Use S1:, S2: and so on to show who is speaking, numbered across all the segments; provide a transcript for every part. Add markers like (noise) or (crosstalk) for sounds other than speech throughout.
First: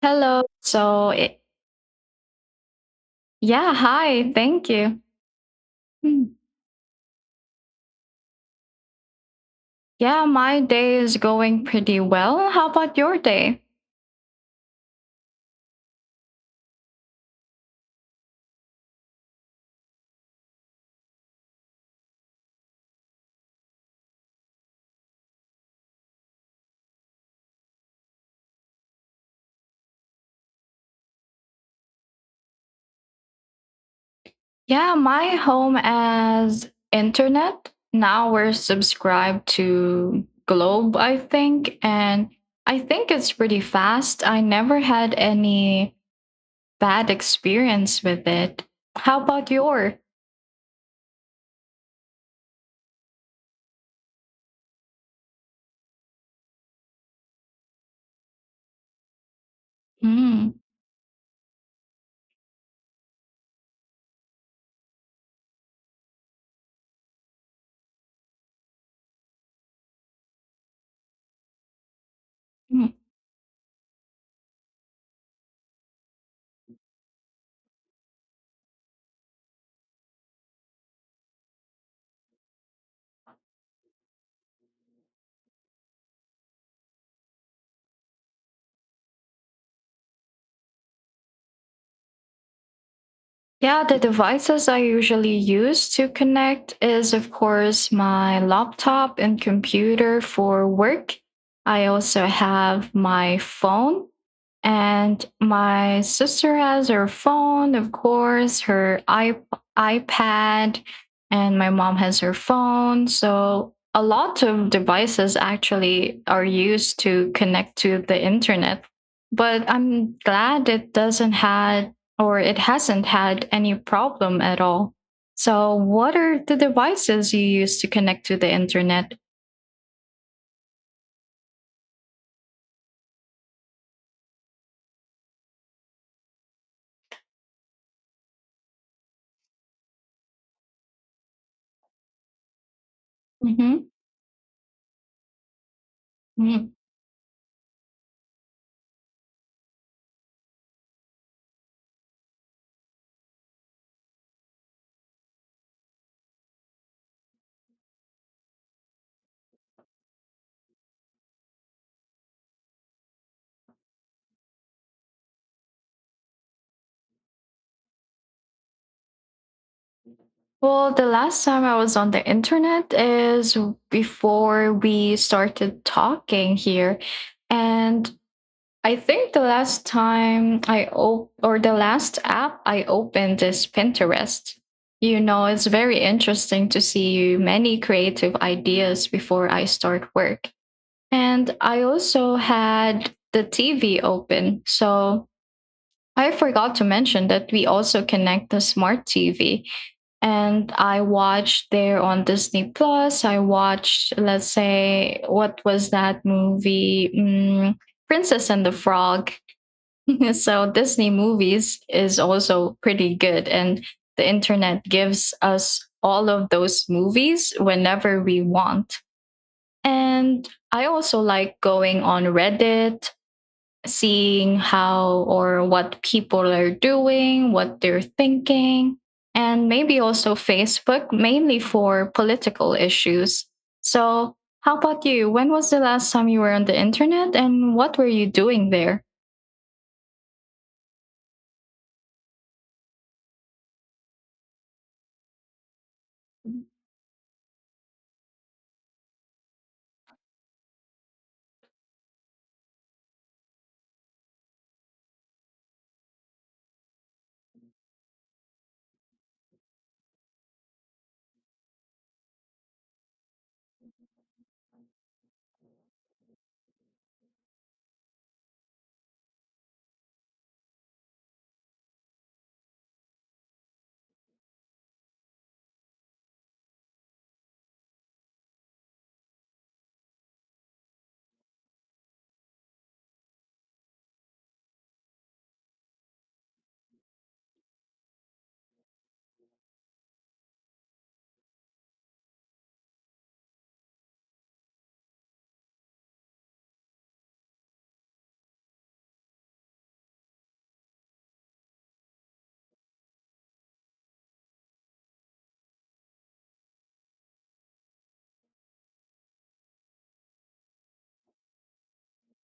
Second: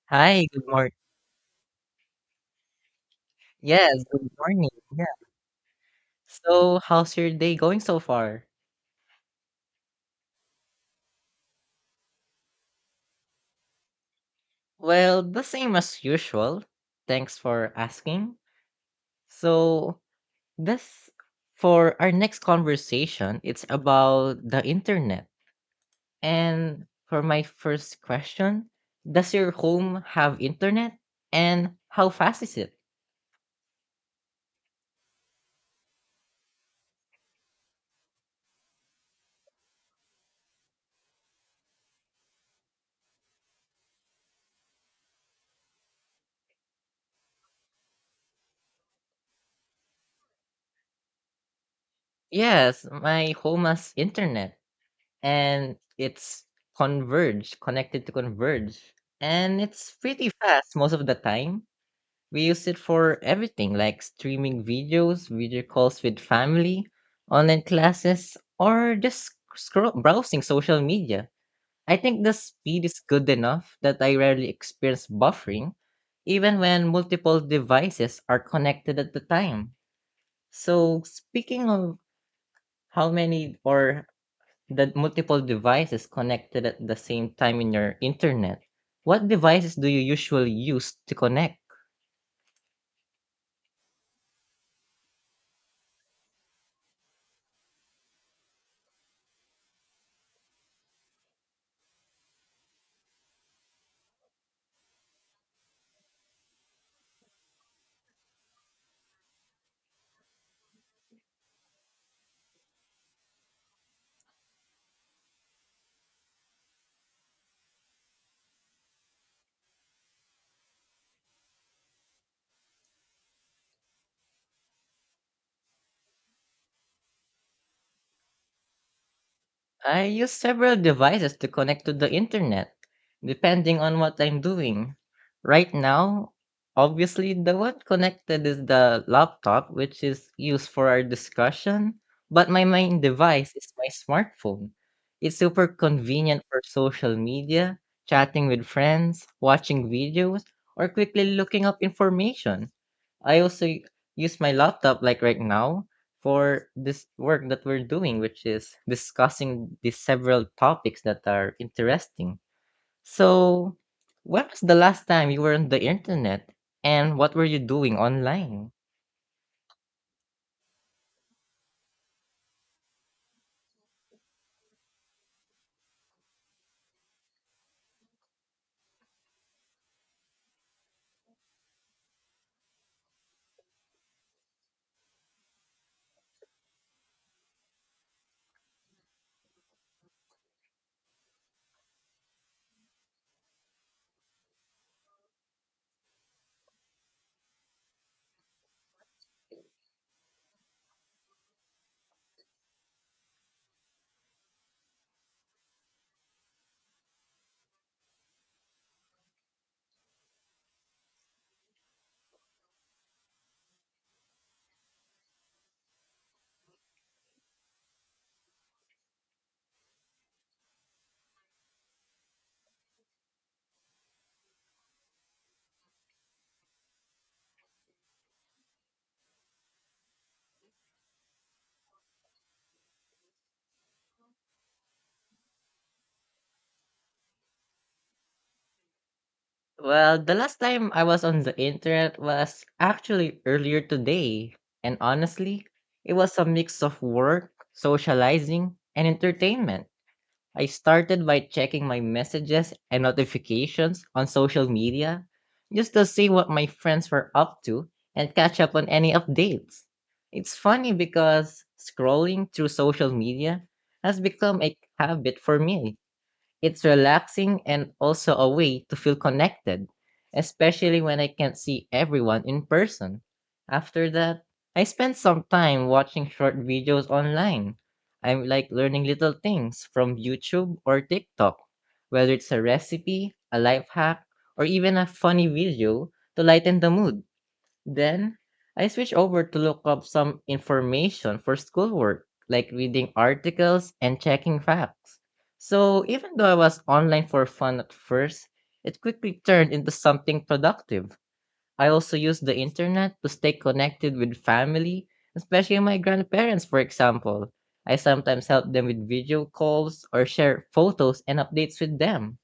S1: Hello.
S2: Hi, good morning.
S1: Yeah,
S2: Yes, good
S1: hi. Thank
S2: morning.
S1: you.
S2: Yeah.
S1: Hmm.
S2: So, how's your day going so far?
S1: Yeah, my day is going pretty well. How about your day?
S2: Well, the same as usual. Thanks for asking. So, this for our next conversation, it's about the internet. And for my first question, does your home have internet? And how fast is it?
S1: Yeah, my home has internet. Now we're subscribed to Globe, I think, and I think it's pretty fast. I never had any bad experience with it. How about your?
S2: Yes, my home has internet. And it's Converge, connected to Converge. And it's pretty
S1: Hmm.
S2: fast most of the time. We use it for everything like streaming videos, video calls with family, online classes, or just scroll browsing social media. I think the speed is good enough that I rarely experience buffering, even when multiple devices are connected at the time. So, speaking of how many or that multiple devices connected at the same time in your internet. What devices do you usually use to connect?
S1: Yeah, the devices I usually use to connect is, of course, my laptop and computer for work. I also have my phone and my sister has her phone, of course, her iPad, and my mom has her phone. So a lot of devices actually are used to connect to the internet. But I'm glad it hasn't had any problem at all. So what are the devices you use to connect to the internet?
S2: I use several devices to connect to the internet, depending on what I'm doing. Right now, obviously, the one connected is the laptop, which is used for our discussion, but my main device is my
S1: Hmm.
S2: smartphone. It's super convenient for social media, chatting with friends, watching videos, or quickly looking up information. I also use my laptop, like right now, for this work that we're doing, which is discussing the several topics that are interesting. So, when was the last time you were on the internet and what were you doing online?
S1: Well, the last time I was on the internet is before we started talking here. And I think the last app I opened is Pinterest. It's very interesting to see many creative ideas before I start work. And I also had the TV open. So I forgot to mention that we also connect the smart TV. And I watched there on Disney Plus. I watched, let's say, what was that movie? Princess and the Frog. (laughs) So Disney movies is also pretty good. And the internet gives us all of those movies whenever we want. And I also like going on Reddit, seeing how or what people are doing, what they're thinking, and maybe also Facebook, mainly for political issues. So, how about you? When was the last time you were on the internet and what were you doing there?
S2: Well, the last time I was on the internet was actually earlier today. And honestly, it was a mix of work, socializing, and entertainment. I started by checking my messages and notifications on social media just to see what my friends were up to and catch up on any updates. It's funny because scrolling through social media has become a habit for me. It's relaxing and also a way to feel connected, especially when I can't see everyone in person. After that, I spend some time watching short videos online. I'm like learning little things from YouTube or TikTok, whether it's a recipe, a life hack, or even a funny video to lighten the mood. Then I switch over to look up some information for schoolwork, like reading articles and checking facts. So even though I was online for fun at first, it quickly turned into something productive. I also use the internet to stay connected with family, especially my grandparents, for example. I sometimes help them with video calls or share photos and updates with them.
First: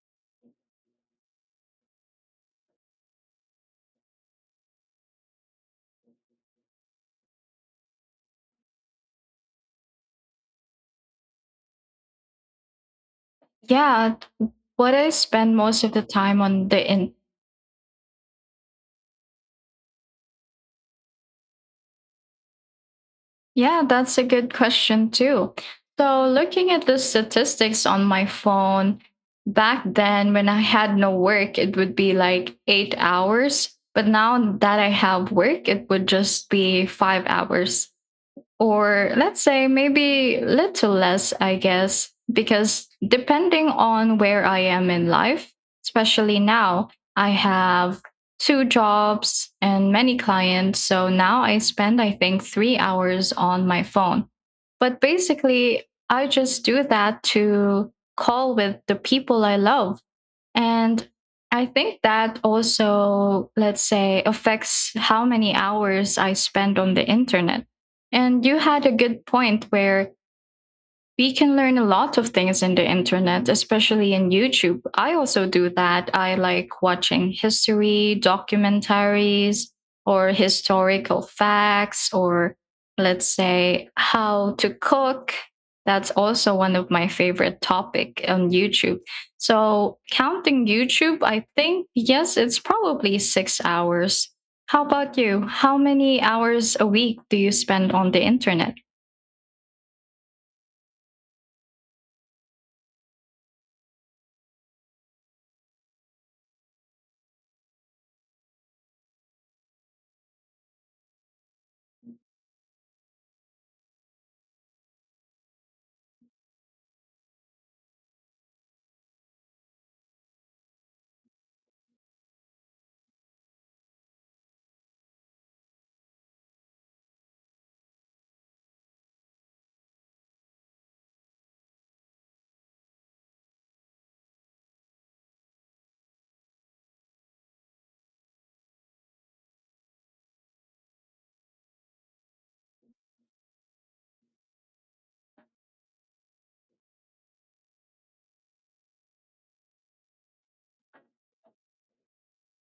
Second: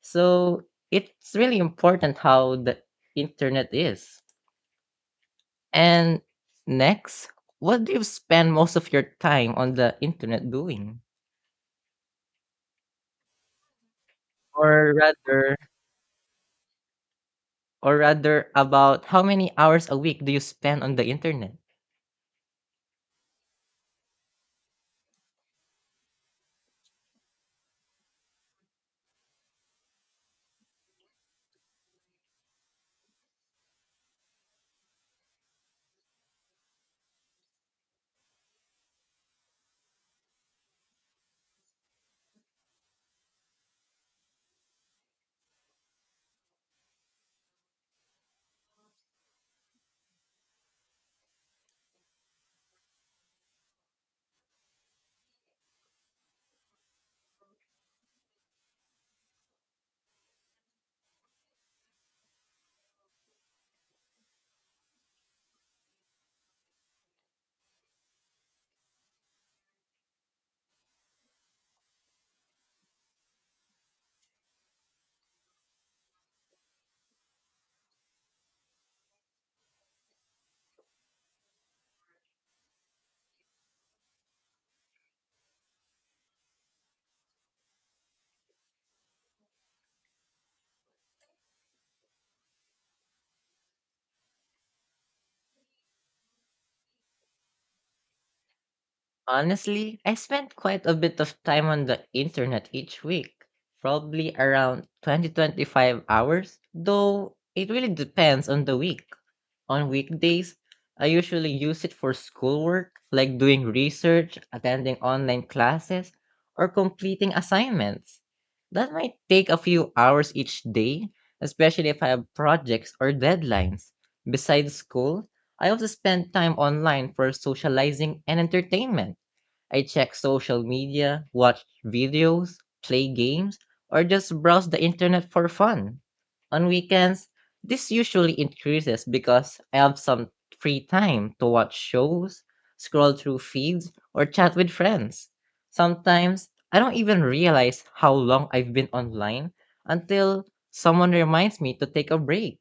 S2: So it's really important how the internet is. And next, what do you spend most of your time on the internet doing?
S1: Yeah, what
S2: Or
S1: I spend
S2: rather,
S1: most of the time on the.
S2: or rather about how many hours a week do you spend on the internet?
S1: Yeah, that's a good question too. So, looking at the statistics on my phone, back then when I had no work, it would be like 8 hours. But now that I have work, it would just be 5 hours, or let's say maybe little less, I guess, because depending on where I am in life, especially now, I have two jobs and many clients. So now I spend, I think, 3 hours on my phone. But basically, I just do that to call with the people I love, and I think that also, let's say, affects how many hours I spend on the internet. And you had a good point where we can learn a lot of things in the internet, especially in YouTube. I also do that. I like watching history, documentaries, or historical facts, or let's say how to cook. That's also one of my favorite topic on YouTube. So counting YouTube, I think, yes, it's probably 6 hours. How about you? How many hours a week do you spend on the internet?
S2: Honestly, I spend quite a bit of time on the internet each week, probably around 20-25 hours, though it really depends on the week. On weekdays, I usually use it for schoolwork, like doing research, attending online classes, or completing assignments. That might take a few hours each day, especially if I have projects or deadlines. Besides school, I also spend time online for socializing and entertainment. I check social media, watch videos, play games, or just browse the internet for fun. On weekends, this usually increases because I have some free time to watch shows, scroll through feeds, or chat with friends. Sometimes, I don't even realize how long I've been online until someone reminds me to take a break.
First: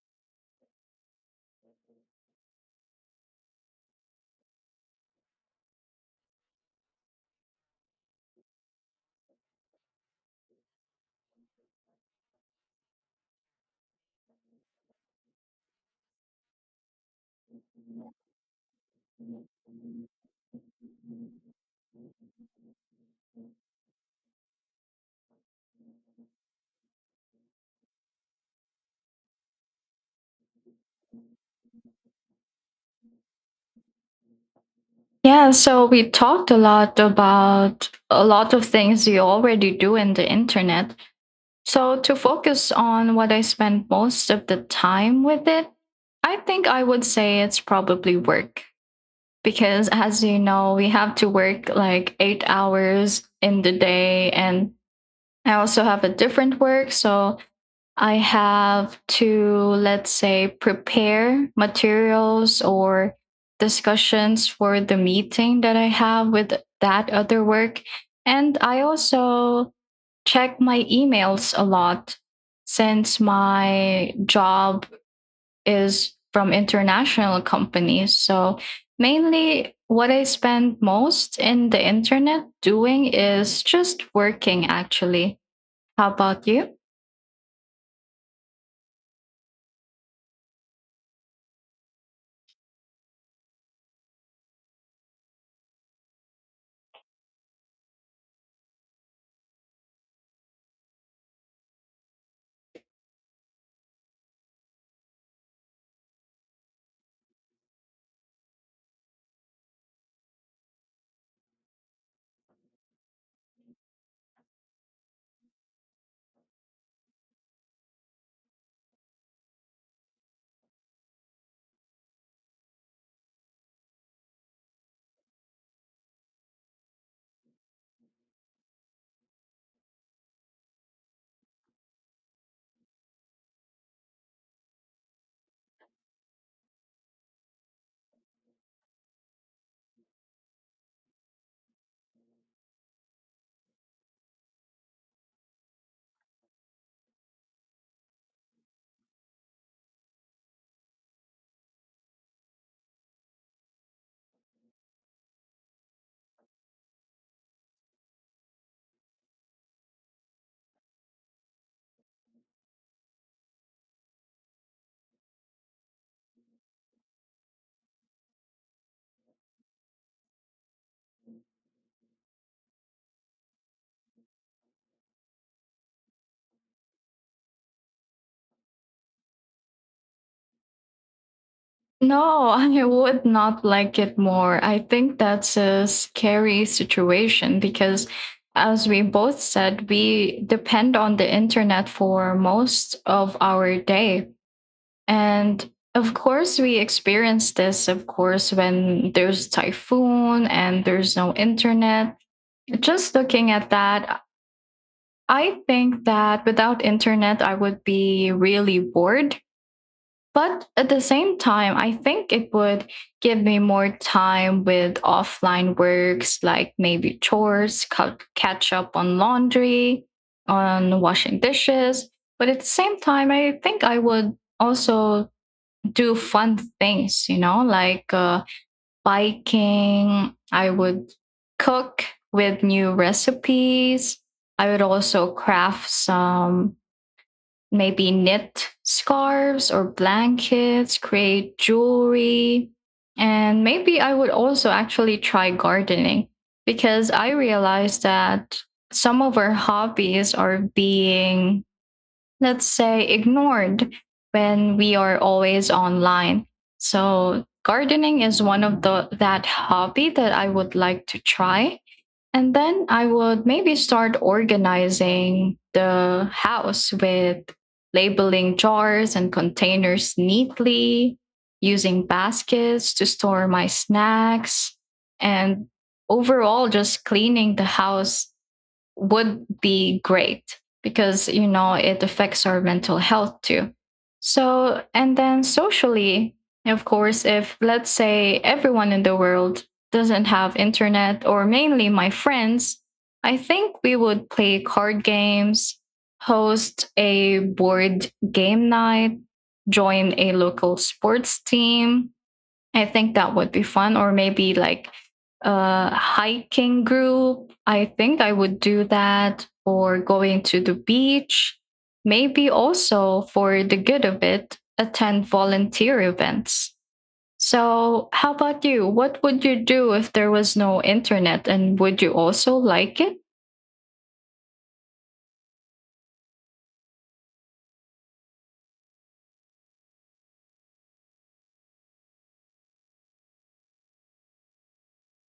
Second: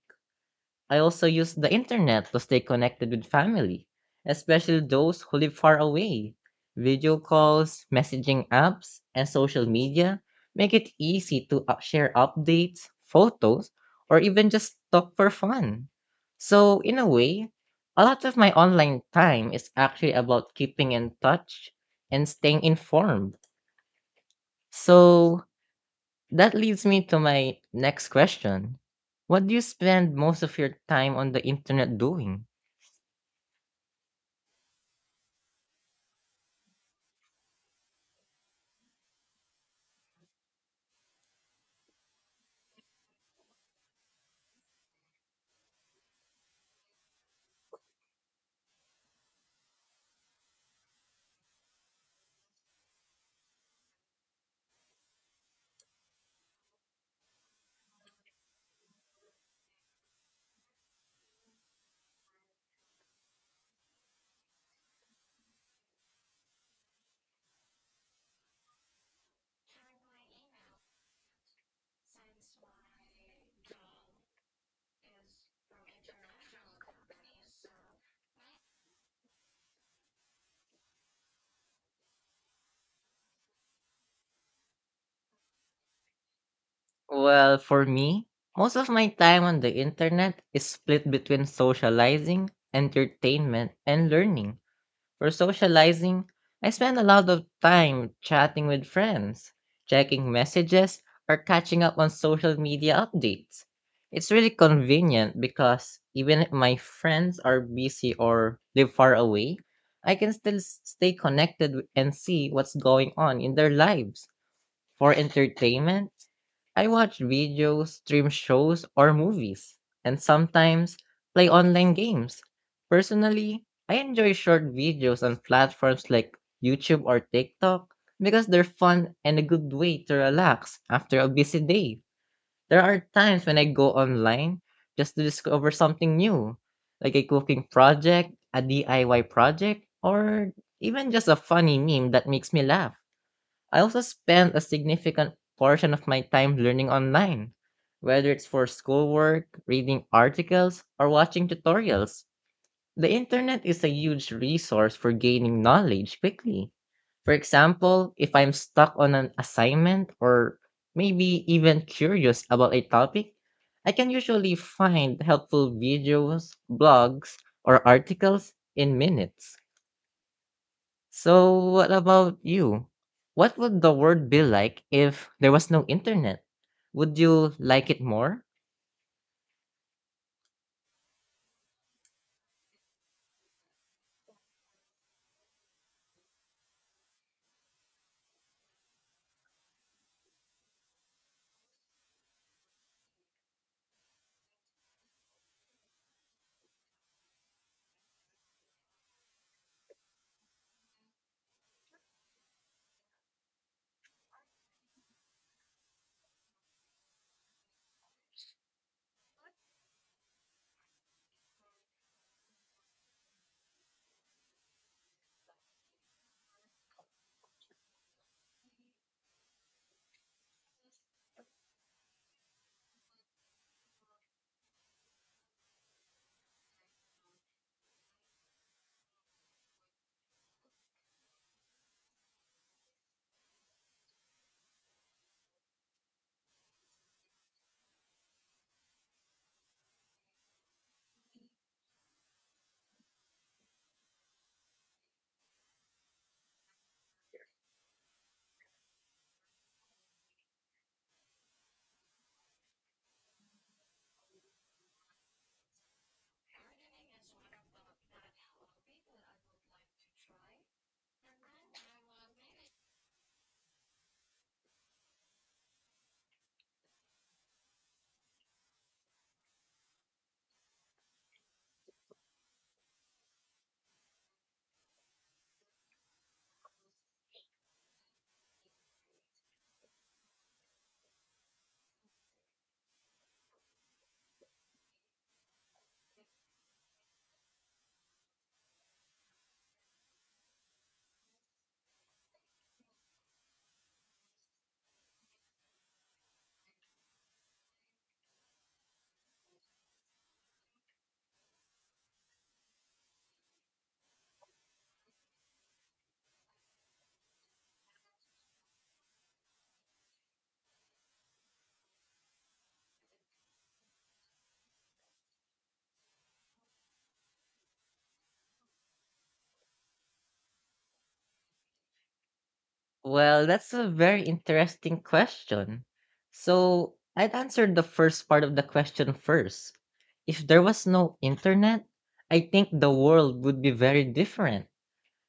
S2: I also use the internet to stay connected with family, especially those who live far away. Video calls, messaging apps, and social media make it easy to share updates, photos, or even just talk for fun. So, in a way, a lot of my online time is actually about keeping in touch and staying informed. So, that leads me to my next question. What do you spend most of your time on the internet doing?
S1: Yeah, so we talked a lot about a lot of things you already do in the internet. So to focus on what I spend most of the time with it, I think I would say it's probably work. Because as you know, we have to work like 8 hours in the day. And I also have a different work. So I have to, let's say, prepare materials or discussions for the meeting that I have with that other work. And I also check my emails a lot since my job is from international companies. So mainly what I spend most in the internet doing is just working actually. How about you?
S2: Well, for me, most of my time on the internet is split between socializing, entertainment, and learning. For socializing, I spend a lot of time chatting with friends, checking messages, or catching up on social media updates. It's really convenient because even if my friends are busy or live far away, I can still stay connected and see what's going on in their lives. For entertainment, I watch videos, stream shows, or movies, and sometimes play online games. Personally, I enjoy short videos on platforms like YouTube or TikTok because they're fun and a good way to relax after a busy day. There are times when I go online just to discover something new, like a cooking project, a DIY project, or even just a funny meme that makes me laugh. I also spend a significant portion of my time learning online, whether it's for schoolwork, reading articles, or watching tutorials. The internet is a huge resource for gaining knowledge quickly. For example, if I'm stuck on an assignment or maybe even curious about a topic, I can usually find helpful videos, blogs, or articles in minutes. So what about you? What would the world be like if there was no internet? Would you like it more?
S1: No. (laughs) I would not like it more. I think that's a scary situation because, as we both said, we depend on the internet for most of our day. And of course, we experience this, of course, when there's typhoon and there's no internet. Just looking at that, I think that without internet, I would be really bored, but at the same time, I think it would give me more time with offline works like maybe chores, catch up on laundry, on washing dishes. But at the same time, I think I would also do fun things, like biking. I would cook with new recipes. I would also craft some, maybe knit scarves or blankets, create jewelry. And maybe I would also actually try gardening because I realized that some of our hobbies are being, let's say, ignored when we are always online. So gardening is one of the that hobby that I would like to try, and then I would maybe start organizing the house with labeling jars and containers neatly, using baskets to store my snacks, and overall just cleaning the house would be great because it affects our mental health too. So, and then socially, of course, if let's say everyone in the world doesn't have internet or mainly my friends, I think we would play card games, host a board game night, join a local sports team. I think that would be fun. Or maybe like a hiking group. I think I would do that. Or going to the beach. Maybe also for the good of it, attend volunteer events. So, how about you? What would you do if there was no internet and would you also like it?
S2: Well, that's a very interesting question. So I'd answer the first part of the question first. If there was no internet, I think the world would be very different,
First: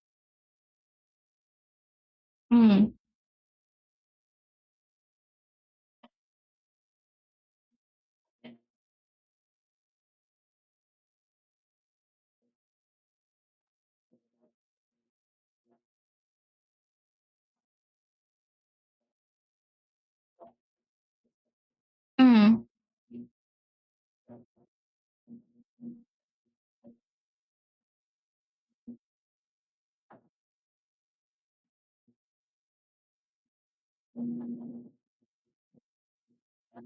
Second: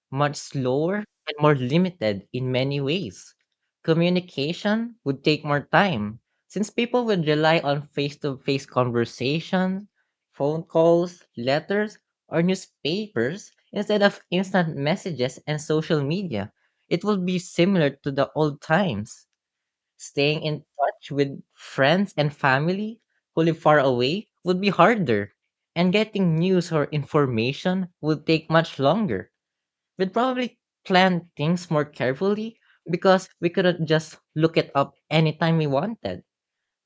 S2: much slower and more limited in many
S1: Mm.
S2: ways. Communication would take more time since people would rely on face to face conversations, phone calls, letters, or newspapers instead of instant messages and social media. It would be similar to the old times. Staying in touch with friends and
S1: Mm.
S2: family who live far away would be harder, and getting news or information would take much longer. We'd probably plan things more carefully because we couldn't just look it up anytime we wanted.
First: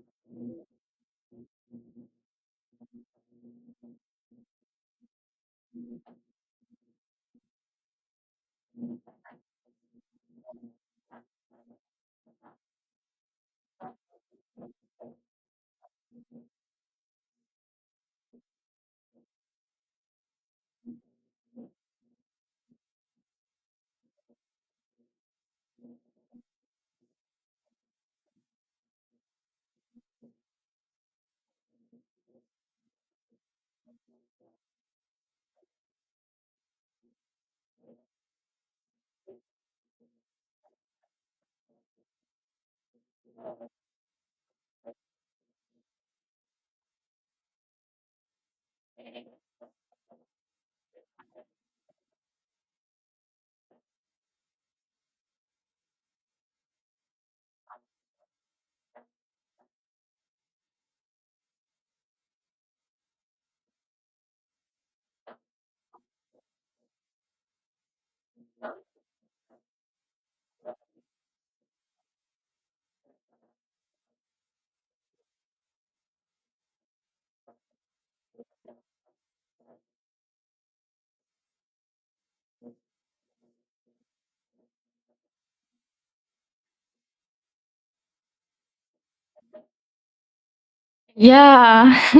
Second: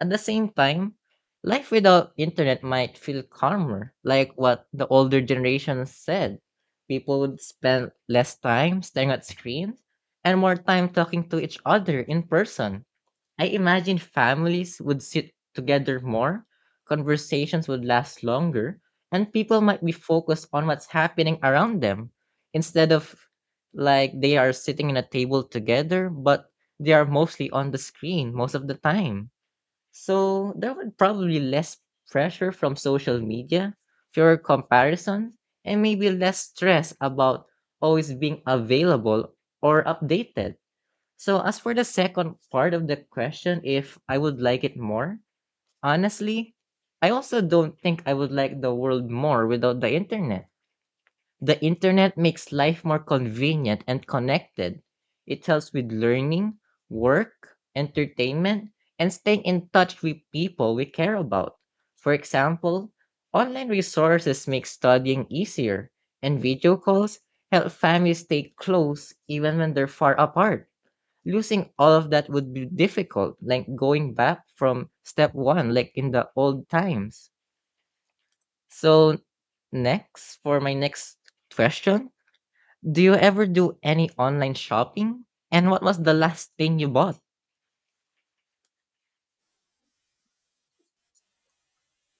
S2: At the same time, life without internet might feel calmer, like what the older generation said. People would spend less time staring at screens and more time talking to each other in person. I imagine families would sit together more, conversations would last longer, and people might be focused on what's happening around them instead of like they are sitting in a table together, but they are mostly on the screen most of the time. So there would probably less pressure from social media, fewer comparisons, and maybe less stress about always being available or updated. So, as for the second part of the question, if I would like it more, honestly, I also don't think I would like the world more without the internet. The internet makes life more convenient and connected. It helps with learning, work, entertainment, and staying in touch with people we care about. For example, online resources make studying easier, and video calls help families stay close even when they're far apart. Losing all of that would be difficult, like going back from step one, like in the old times. So, next, for my next question, do you ever do any online shopping? And what was the last thing you bought?
S1: Yeah. (laughs)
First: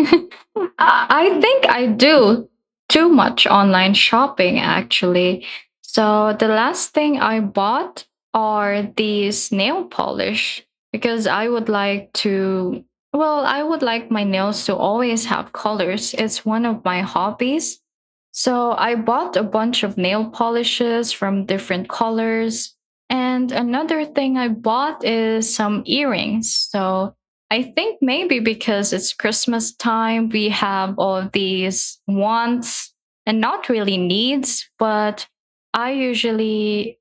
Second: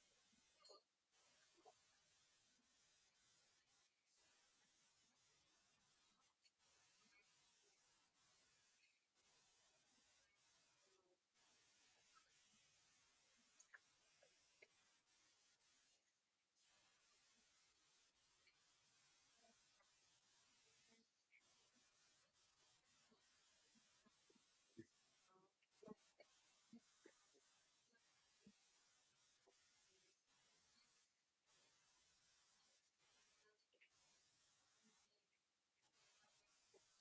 S1: I think I do too much online shopping actually. So the last thing I bought are these nail polish because I would like my nails to always have colors. It's one of my hobbies. So I bought a bunch of nail polishes from different colors. And another thing I bought is some earrings. So I think maybe because it's Christmas time, we have all of these wants and not really needs, but I usually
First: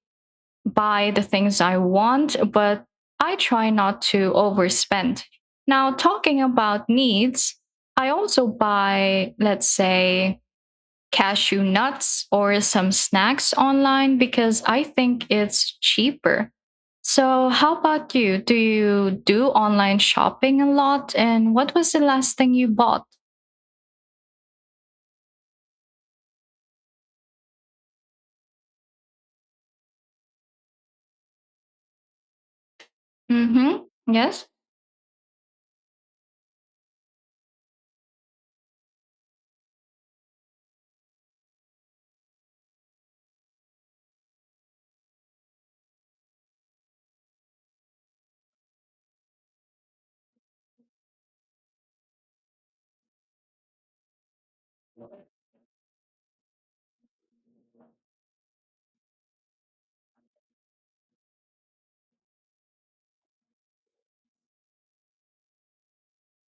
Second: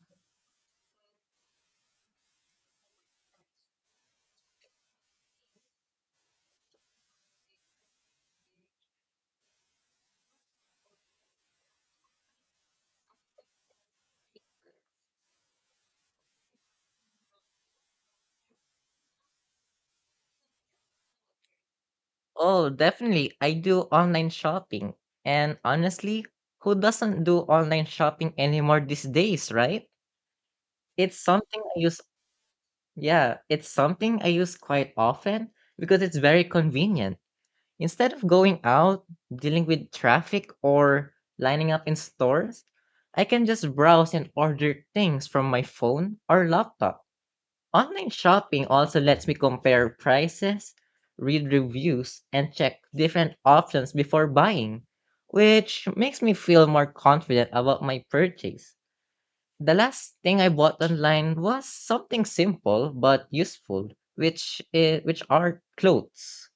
S1: buy the things I want, but I try not to overspend. Now, talking about needs, I also buy, let's say, cashew nuts or some snacks online because I think it's cheaper. So, how about you? Do you do online shopping a lot? And what was the last thing you
S2: Oh,
S1: bought?
S2: definitely. I do online shopping. And honestly, who doesn't do online shopping anymore these days, right? It's something I use, yeah, it's
S1: Mm-hmm.
S2: something I
S1: Yes.
S2: use quite often because it's very convenient. Instead of going out, dealing with traffic, or lining up in stores, I can just browse and order things from my phone or laptop. Online shopping also lets me compare prices, read reviews, and check different options before buying, which makes me feel more confident about my purchase. The last thing I bought online was something simple but useful, which are clothes.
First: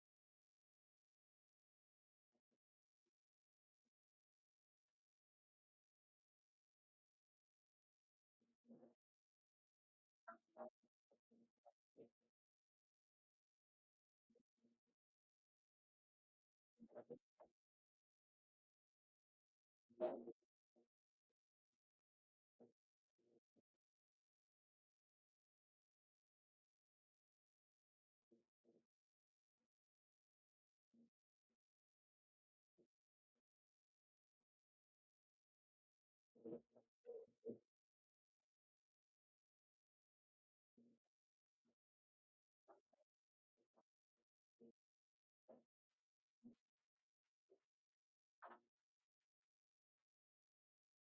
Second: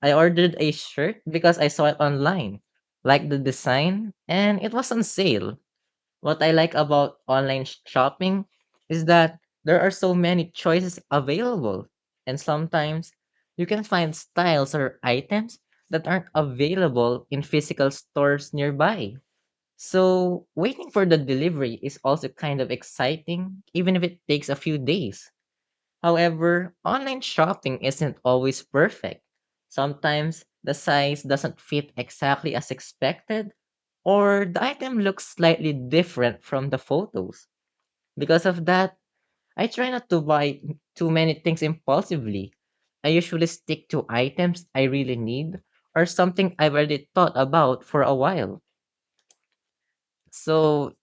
S2: I ordered a shirt because I saw it online, liked the design, and it was on sale. What I like about online shopping is that there are so many choices available, and sometimes you can find styles or items that aren't available in physical stores nearby. So, waiting for the delivery is also kind of exciting, even if it takes a few days. However, online shopping isn't always perfect. Sometimes the size doesn't fit exactly as expected, or the item looks slightly different from the photos. Because of that, I try not to buy too many things impulsively. I usually stick to items I really need or something I've already thought about for a while. So,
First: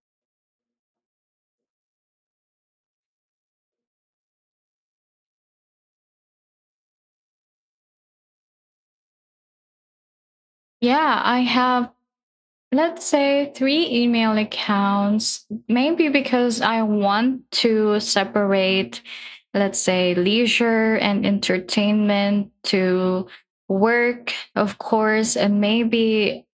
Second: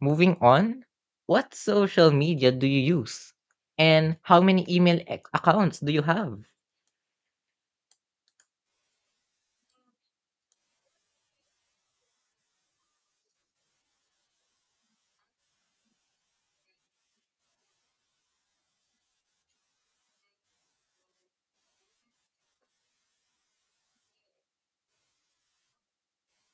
S2: moving on, what social media do you use? And how many email accounts do you have?
S1: Yeah, I have, let's say, three email accounts, maybe because I want to separate, let's say, leisure and entertainment to work, of course, and maybe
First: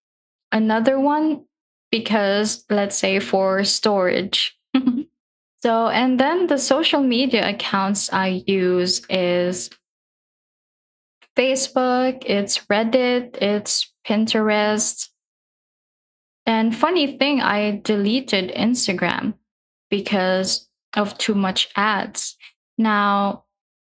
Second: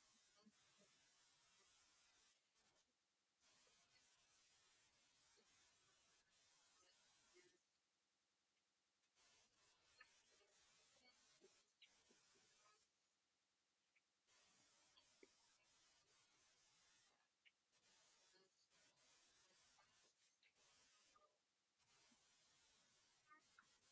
S1: another one because let's say for storage. (laughs) So, and then the social media accounts I use is Facebook, it's Reddit, it's Pinterest. And funny thing, I deleted Instagram because of too much ads. Now,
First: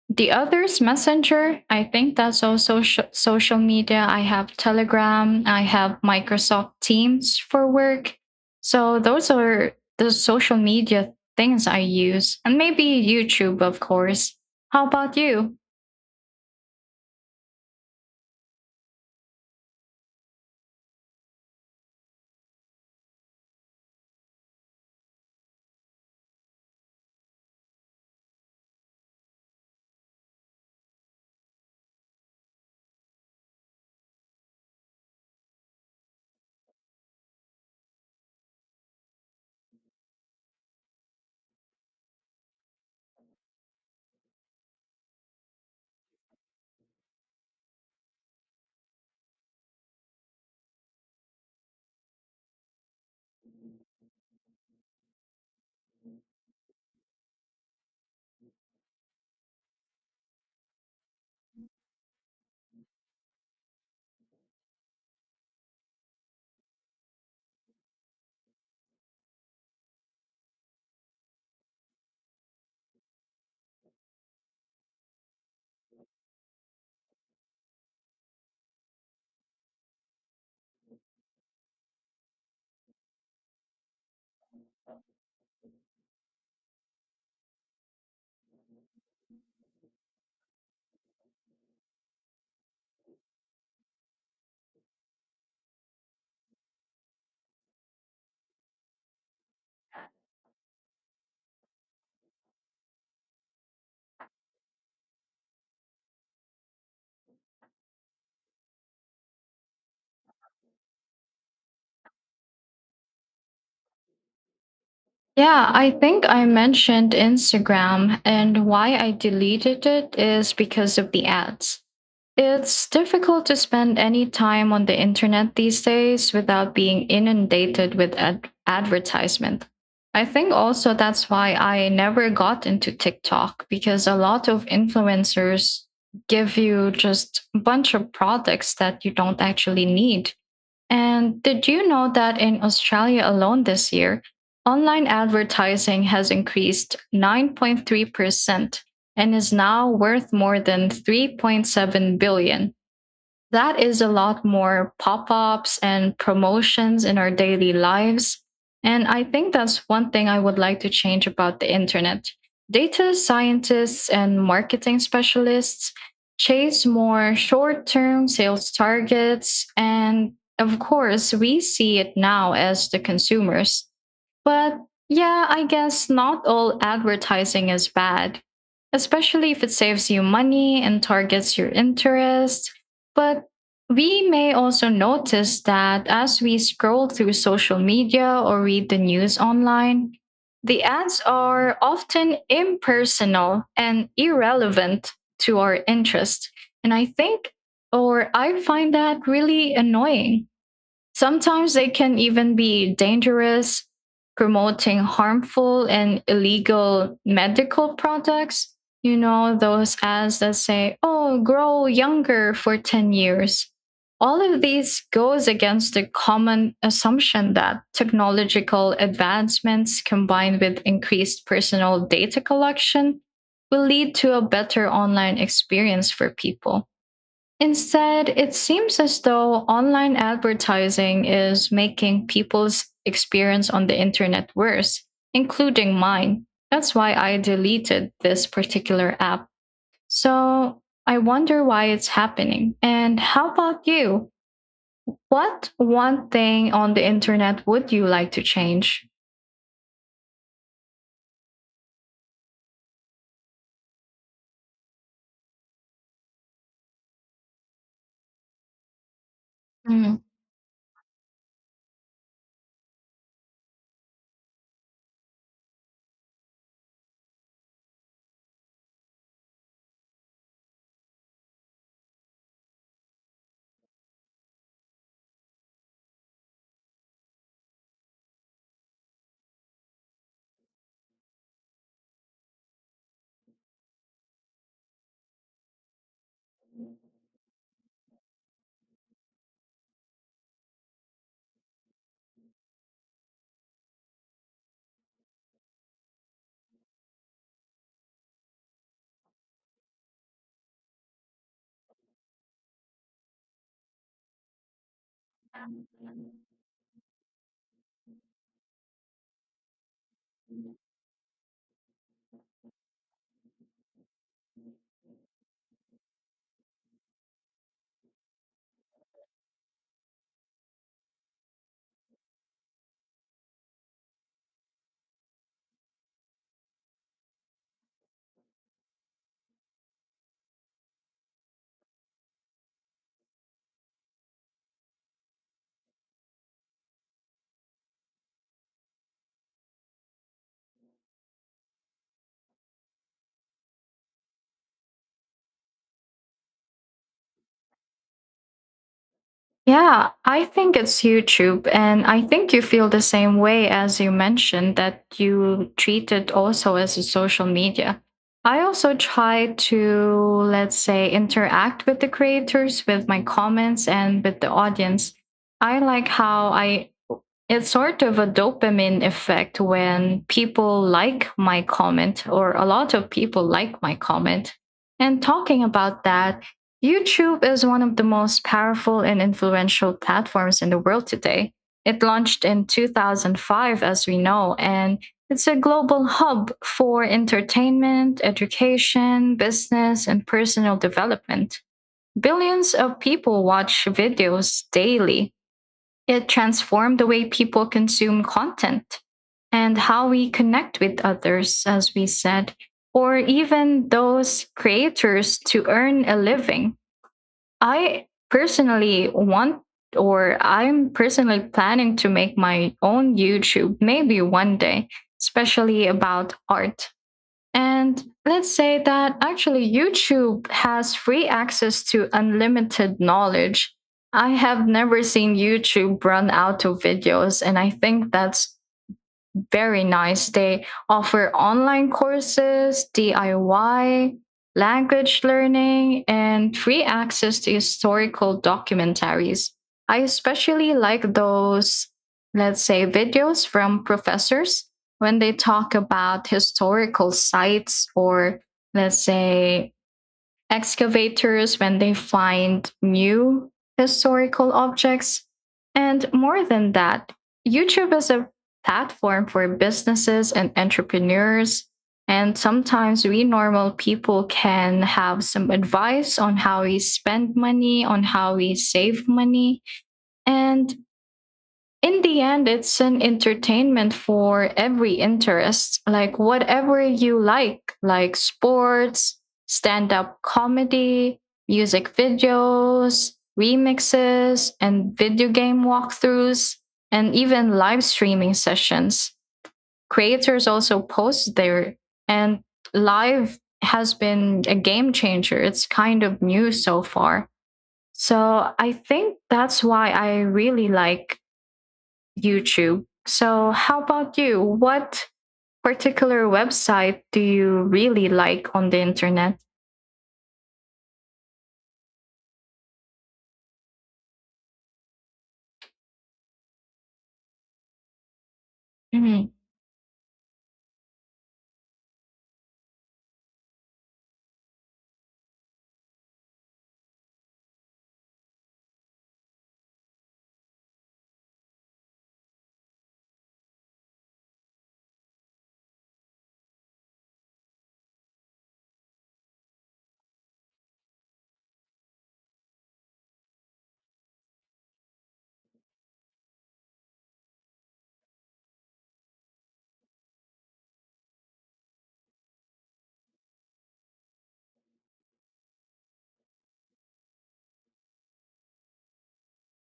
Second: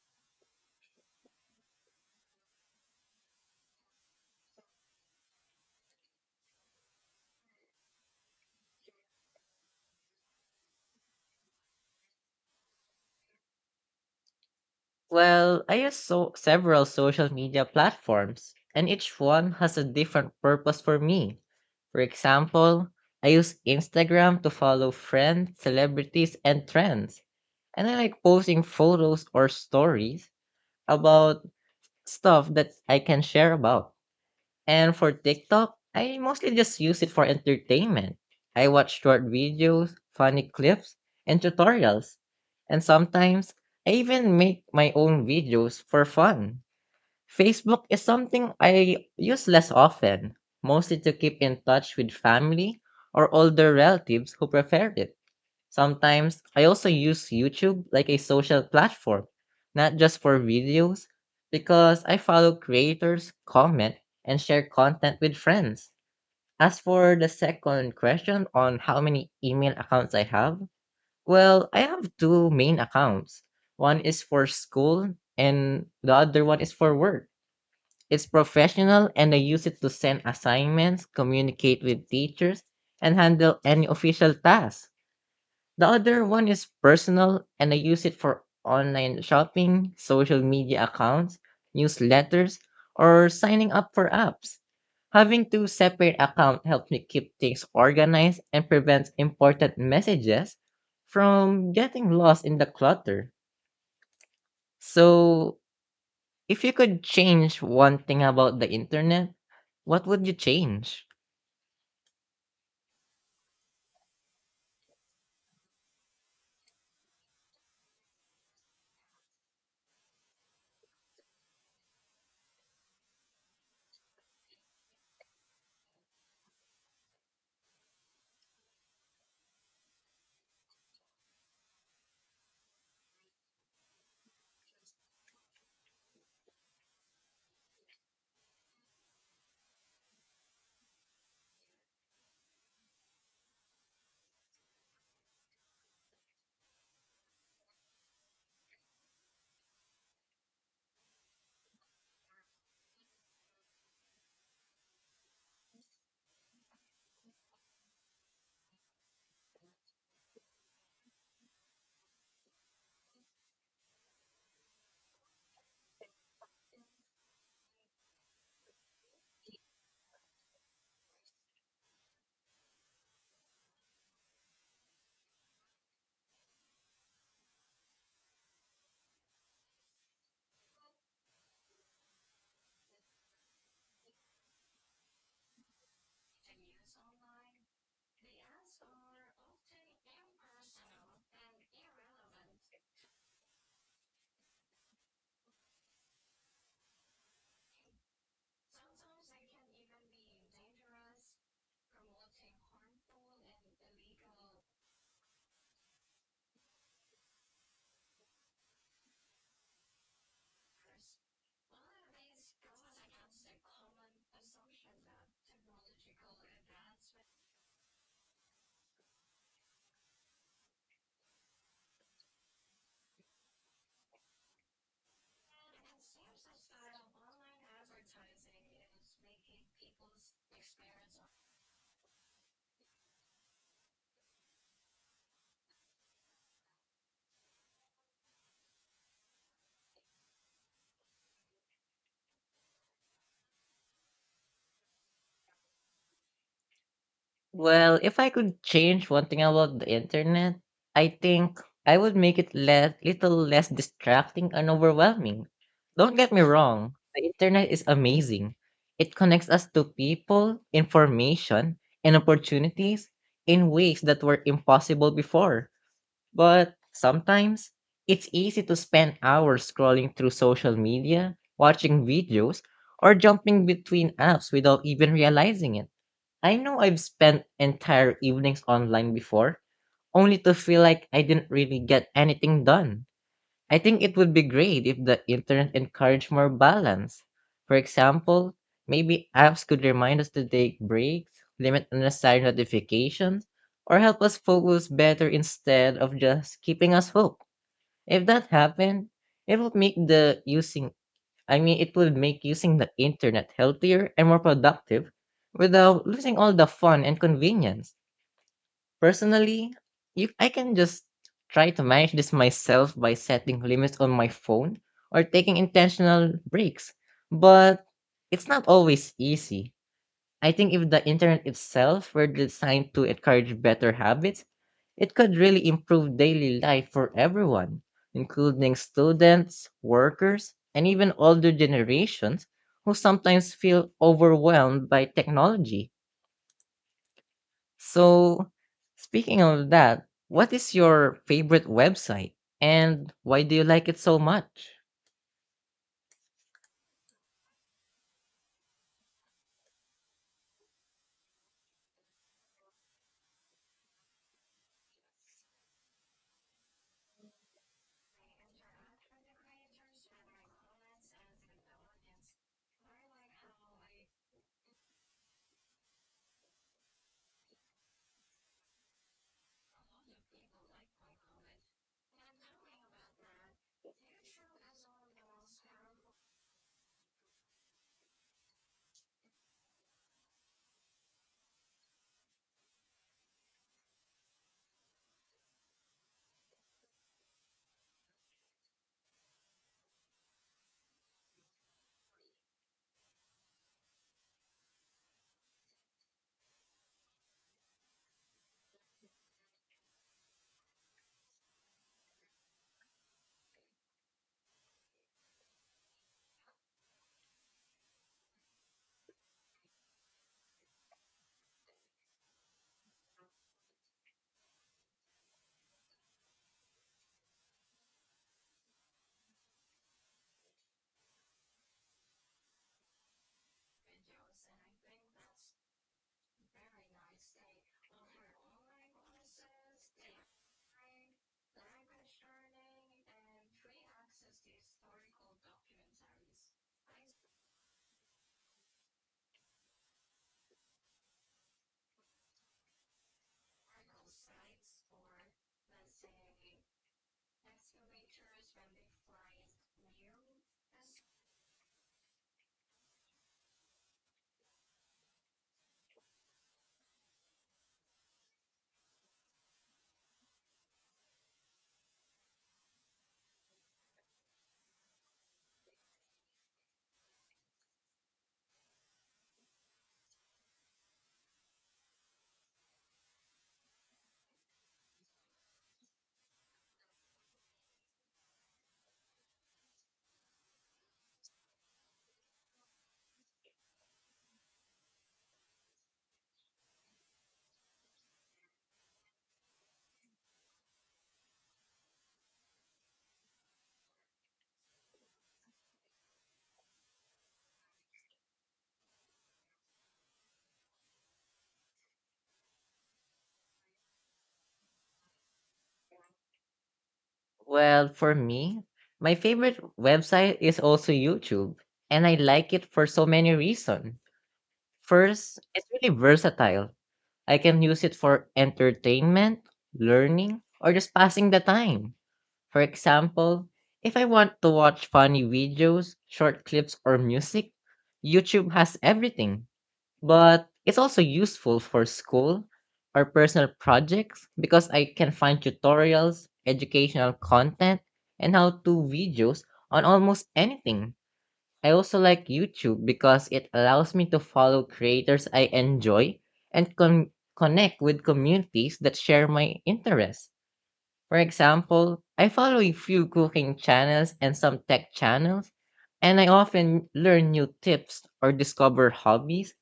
S1: the others, Messenger, I think that's also social media. I have Telegram, I have Microsoft Teams for work. So those are the social media things I use, and maybe YouTube, of course. How about you?
S2: Well, I use several social media platforms, and each one has a different purpose for me. For example, I use Instagram to follow friends, celebrities, and trends. And I like posting photos or stories about stuff that I can share about. And for TikTok, I mostly just use it for entertainment. I watch short videos, funny clips, and tutorials. And sometimes I even make my own videos for fun. Facebook is something I use less often, mostly to keep in touch with family or older relatives who prefer it. Sometimes I also use YouTube like a social platform, not just for videos, because I follow creators, comment, and share content with friends. As for the second question on how many email accounts I have, well, I have two main accounts. One is for school and the other one is for work. It's professional and I use it to send assignments, communicate with teachers, and handle any official tasks. The other one is personal and I use it for online shopping, social media accounts, newsletters, or signing up for apps. Having two separate accounts helps me keep things organized and prevents important messages from getting lost in the clutter. So, if you could change one thing about the internet, what would you change?
S1: Yeah, I think I mentioned Instagram, and why I deleted it is because of the ads. It's difficult to spend any time on the internet these days without being inundated with advertisement. I think also that's why I never got into TikTok because a lot of influencers give you just a bunch of products that you don't actually need. And did you know that in Australia alone this year, online advertising has increased 9.3% and is now worth more than $3.7 billion That is a lot more pop ups and promotions in our daily lives. And I think that's one thing I would like to change about the internet. Data scientists and marketing specialists chase more short term sales targets. And of course, we see it now as the consumers. But yeah, I guess not all advertising is bad, especially if it saves you money and targets your interests. But we may also notice that as we scroll through social media or read the news online, the ads are often impersonal and irrelevant to our interest. And I think, or I find that really annoying. Sometimes they can even be dangerous, promoting harmful and illegal medical products. Those ads that say, oh, grow younger for 10 years. All of these goes against the common assumption that technological advancements combined with increased personal data collection will lead to a better online experience for people. Instead, it seems as though online advertising is making people's experience on the internet worse, including mine. That's why I deleted this particular app. So I wonder why it's happening. And how about you? What one thing on the internet would
S2: Well,
S1: you
S2: if I
S1: like to
S2: could
S1: change?
S2: change one thing about the internet, I think I would make it less, little less distracting and overwhelming. Don't get me wrong, the internet is amazing. It connects us to people, information, and opportunities in ways that were impossible before. But sometimes it's easy to spend hours scrolling through social media, watching videos, or jumping between apps without even realizing it. I know I've spent entire evenings online before, only to feel like I didn't really get anything done. I think it would be great if the internet encouraged more balance. For example, maybe apps could remind us to take breaks, limit unnecessary notifications, or help us focus better instead of just keeping us hooked. If that happened, it would make the using it would make using the internet healthier and more productive without losing all the fun and convenience. Personally, you I can just try to manage this myself by setting limits on my phone or taking intentional breaks. But it's not always easy. I think if the internet itself were designed to encourage better habits, it could really improve daily life for everyone, including students, workers, and even older generations who sometimes feel overwhelmed by technology. So, speaking of that, what is your favorite website and why do you like it so much?
S1: Yeah, I think it's YouTube. And I think you feel the same way as you mentioned that you treat it also as a social media. I also try to, let's say, interact with the creators, with my comments, and with the audience. I like how I it's sort of a dopamine effect when people like my comment, or a lot of people like my comment. And talking about that, YouTube is one of the most powerful and influential platforms in the world today. It launched in 2005, as we know, and it's a global hub for entertainment, education, business, and personal development. Billions of people watch videos daily. It transformed the way people consume content and how we connect with others, as we said, or even those creators to earn a living. I personally want, or I'm personally planning to make my own YouTube maybe one day, especially about art. And let's say that actually YouTube has free access to unlimited knowledge. I have never seen YouTube run out of videos, and I think that's very nice. They offer online courses, DIY, language learning, and free access to historical documentaries. I especially like those, let's say, videos from professors when they talk about historical sites, or, let's say, excavators when they find new historical objects. And more than that, YouTube is a platform for businesses and entrepreneurs. And sometimes we normal people can have some advice on how we spend money, on how we save money. And in the end, it's an entertainment for every interest, like whatever you like sports, stand up comedy, music videos, remixes, and video game walkthroughs, and even live streaming sessions. Creators also post there, and live has been a game changer. It's kind of new so far. So I think that's why I really like YouTube. So, how about you? What particular website do you
S2: Well,
S1: really
S2: for
S1: like
S2: me,
S1: on the
S2: my
S1: internet?
S2: favorite website is also YouTube, and I like it for so many reasons. First, it's really versatile. I can use it for entertainment, learning, or just passing the time. For example, if I want to watch funny videos, short clips, or music, YouTube has everything. But it's also useful for school or personal projects because I can find tutorials, educational content, and how-to videos on almost anything. I also like YouTube because it allows me to follow creators I enjoy and connect with communities that share my interests. For example, I follow a few cooking channels and some tech channels, and I often learn new tips or discover hobbies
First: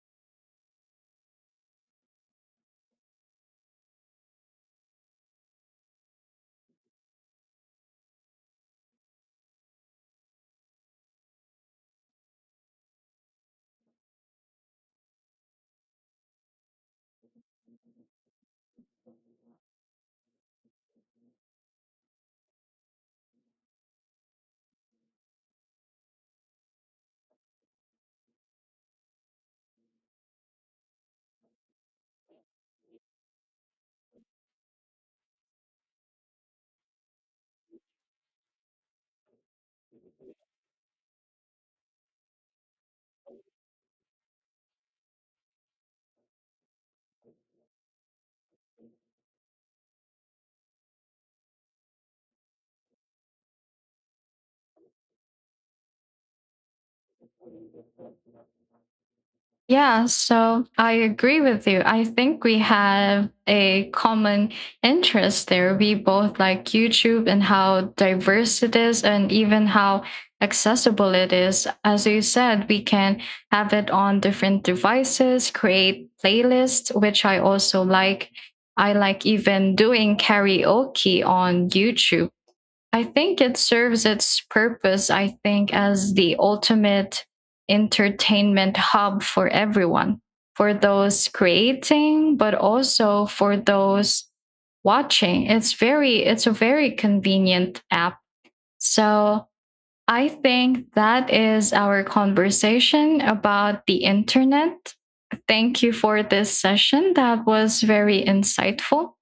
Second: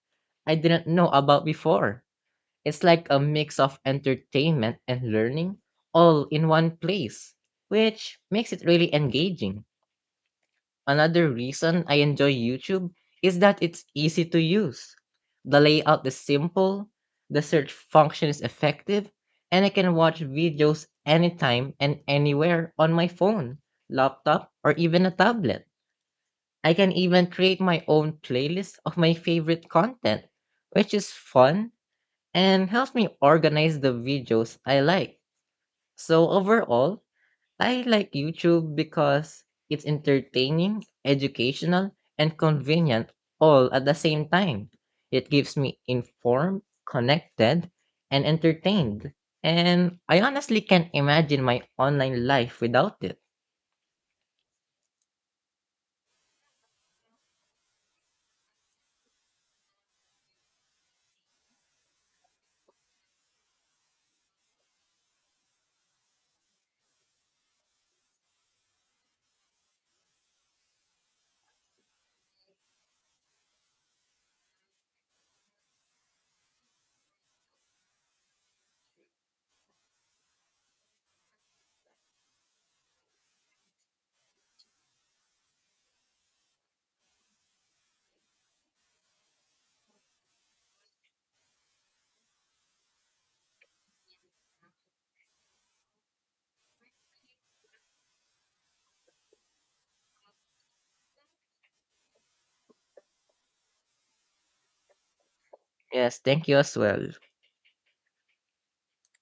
S2: I didn't know about before. It's like a mix of entertainment and learning all in one place, which makes it really engaging. Another reason I enjoy YouTube is that it's easy to use. The layout is simple, the search function is effective, and I can watch videos anytime and anywhere on my phone, laptop, or even a tablet. I can even create my own playlist of my favorite content, which is fun and helps me organize the videos I like. So overall, I like YouTube because it's entertaining, educational, and convenient all at the same time. It keeps me informed, connected, and entertained. And I honestly can't imagine my online life without it.
S1: Yeah, so I agree with you. I think we have a common interest there. We both like YouTube and how diverse it is, and even how accessible it is. As you said, we can have it on different devices, create playlists, which I also like. I like even doing karaoke on YouTube. I think it serves its purpose, I think, as the ultimate entertainment hub for everyone, for those creating, but also for those watching. It's a very convenient app. So I think that is our conversation about the internet. Thank you
S2: Yes,
S1: for
S2: thank
S1: this
S2: you as well.
S1: session. That was very insightful.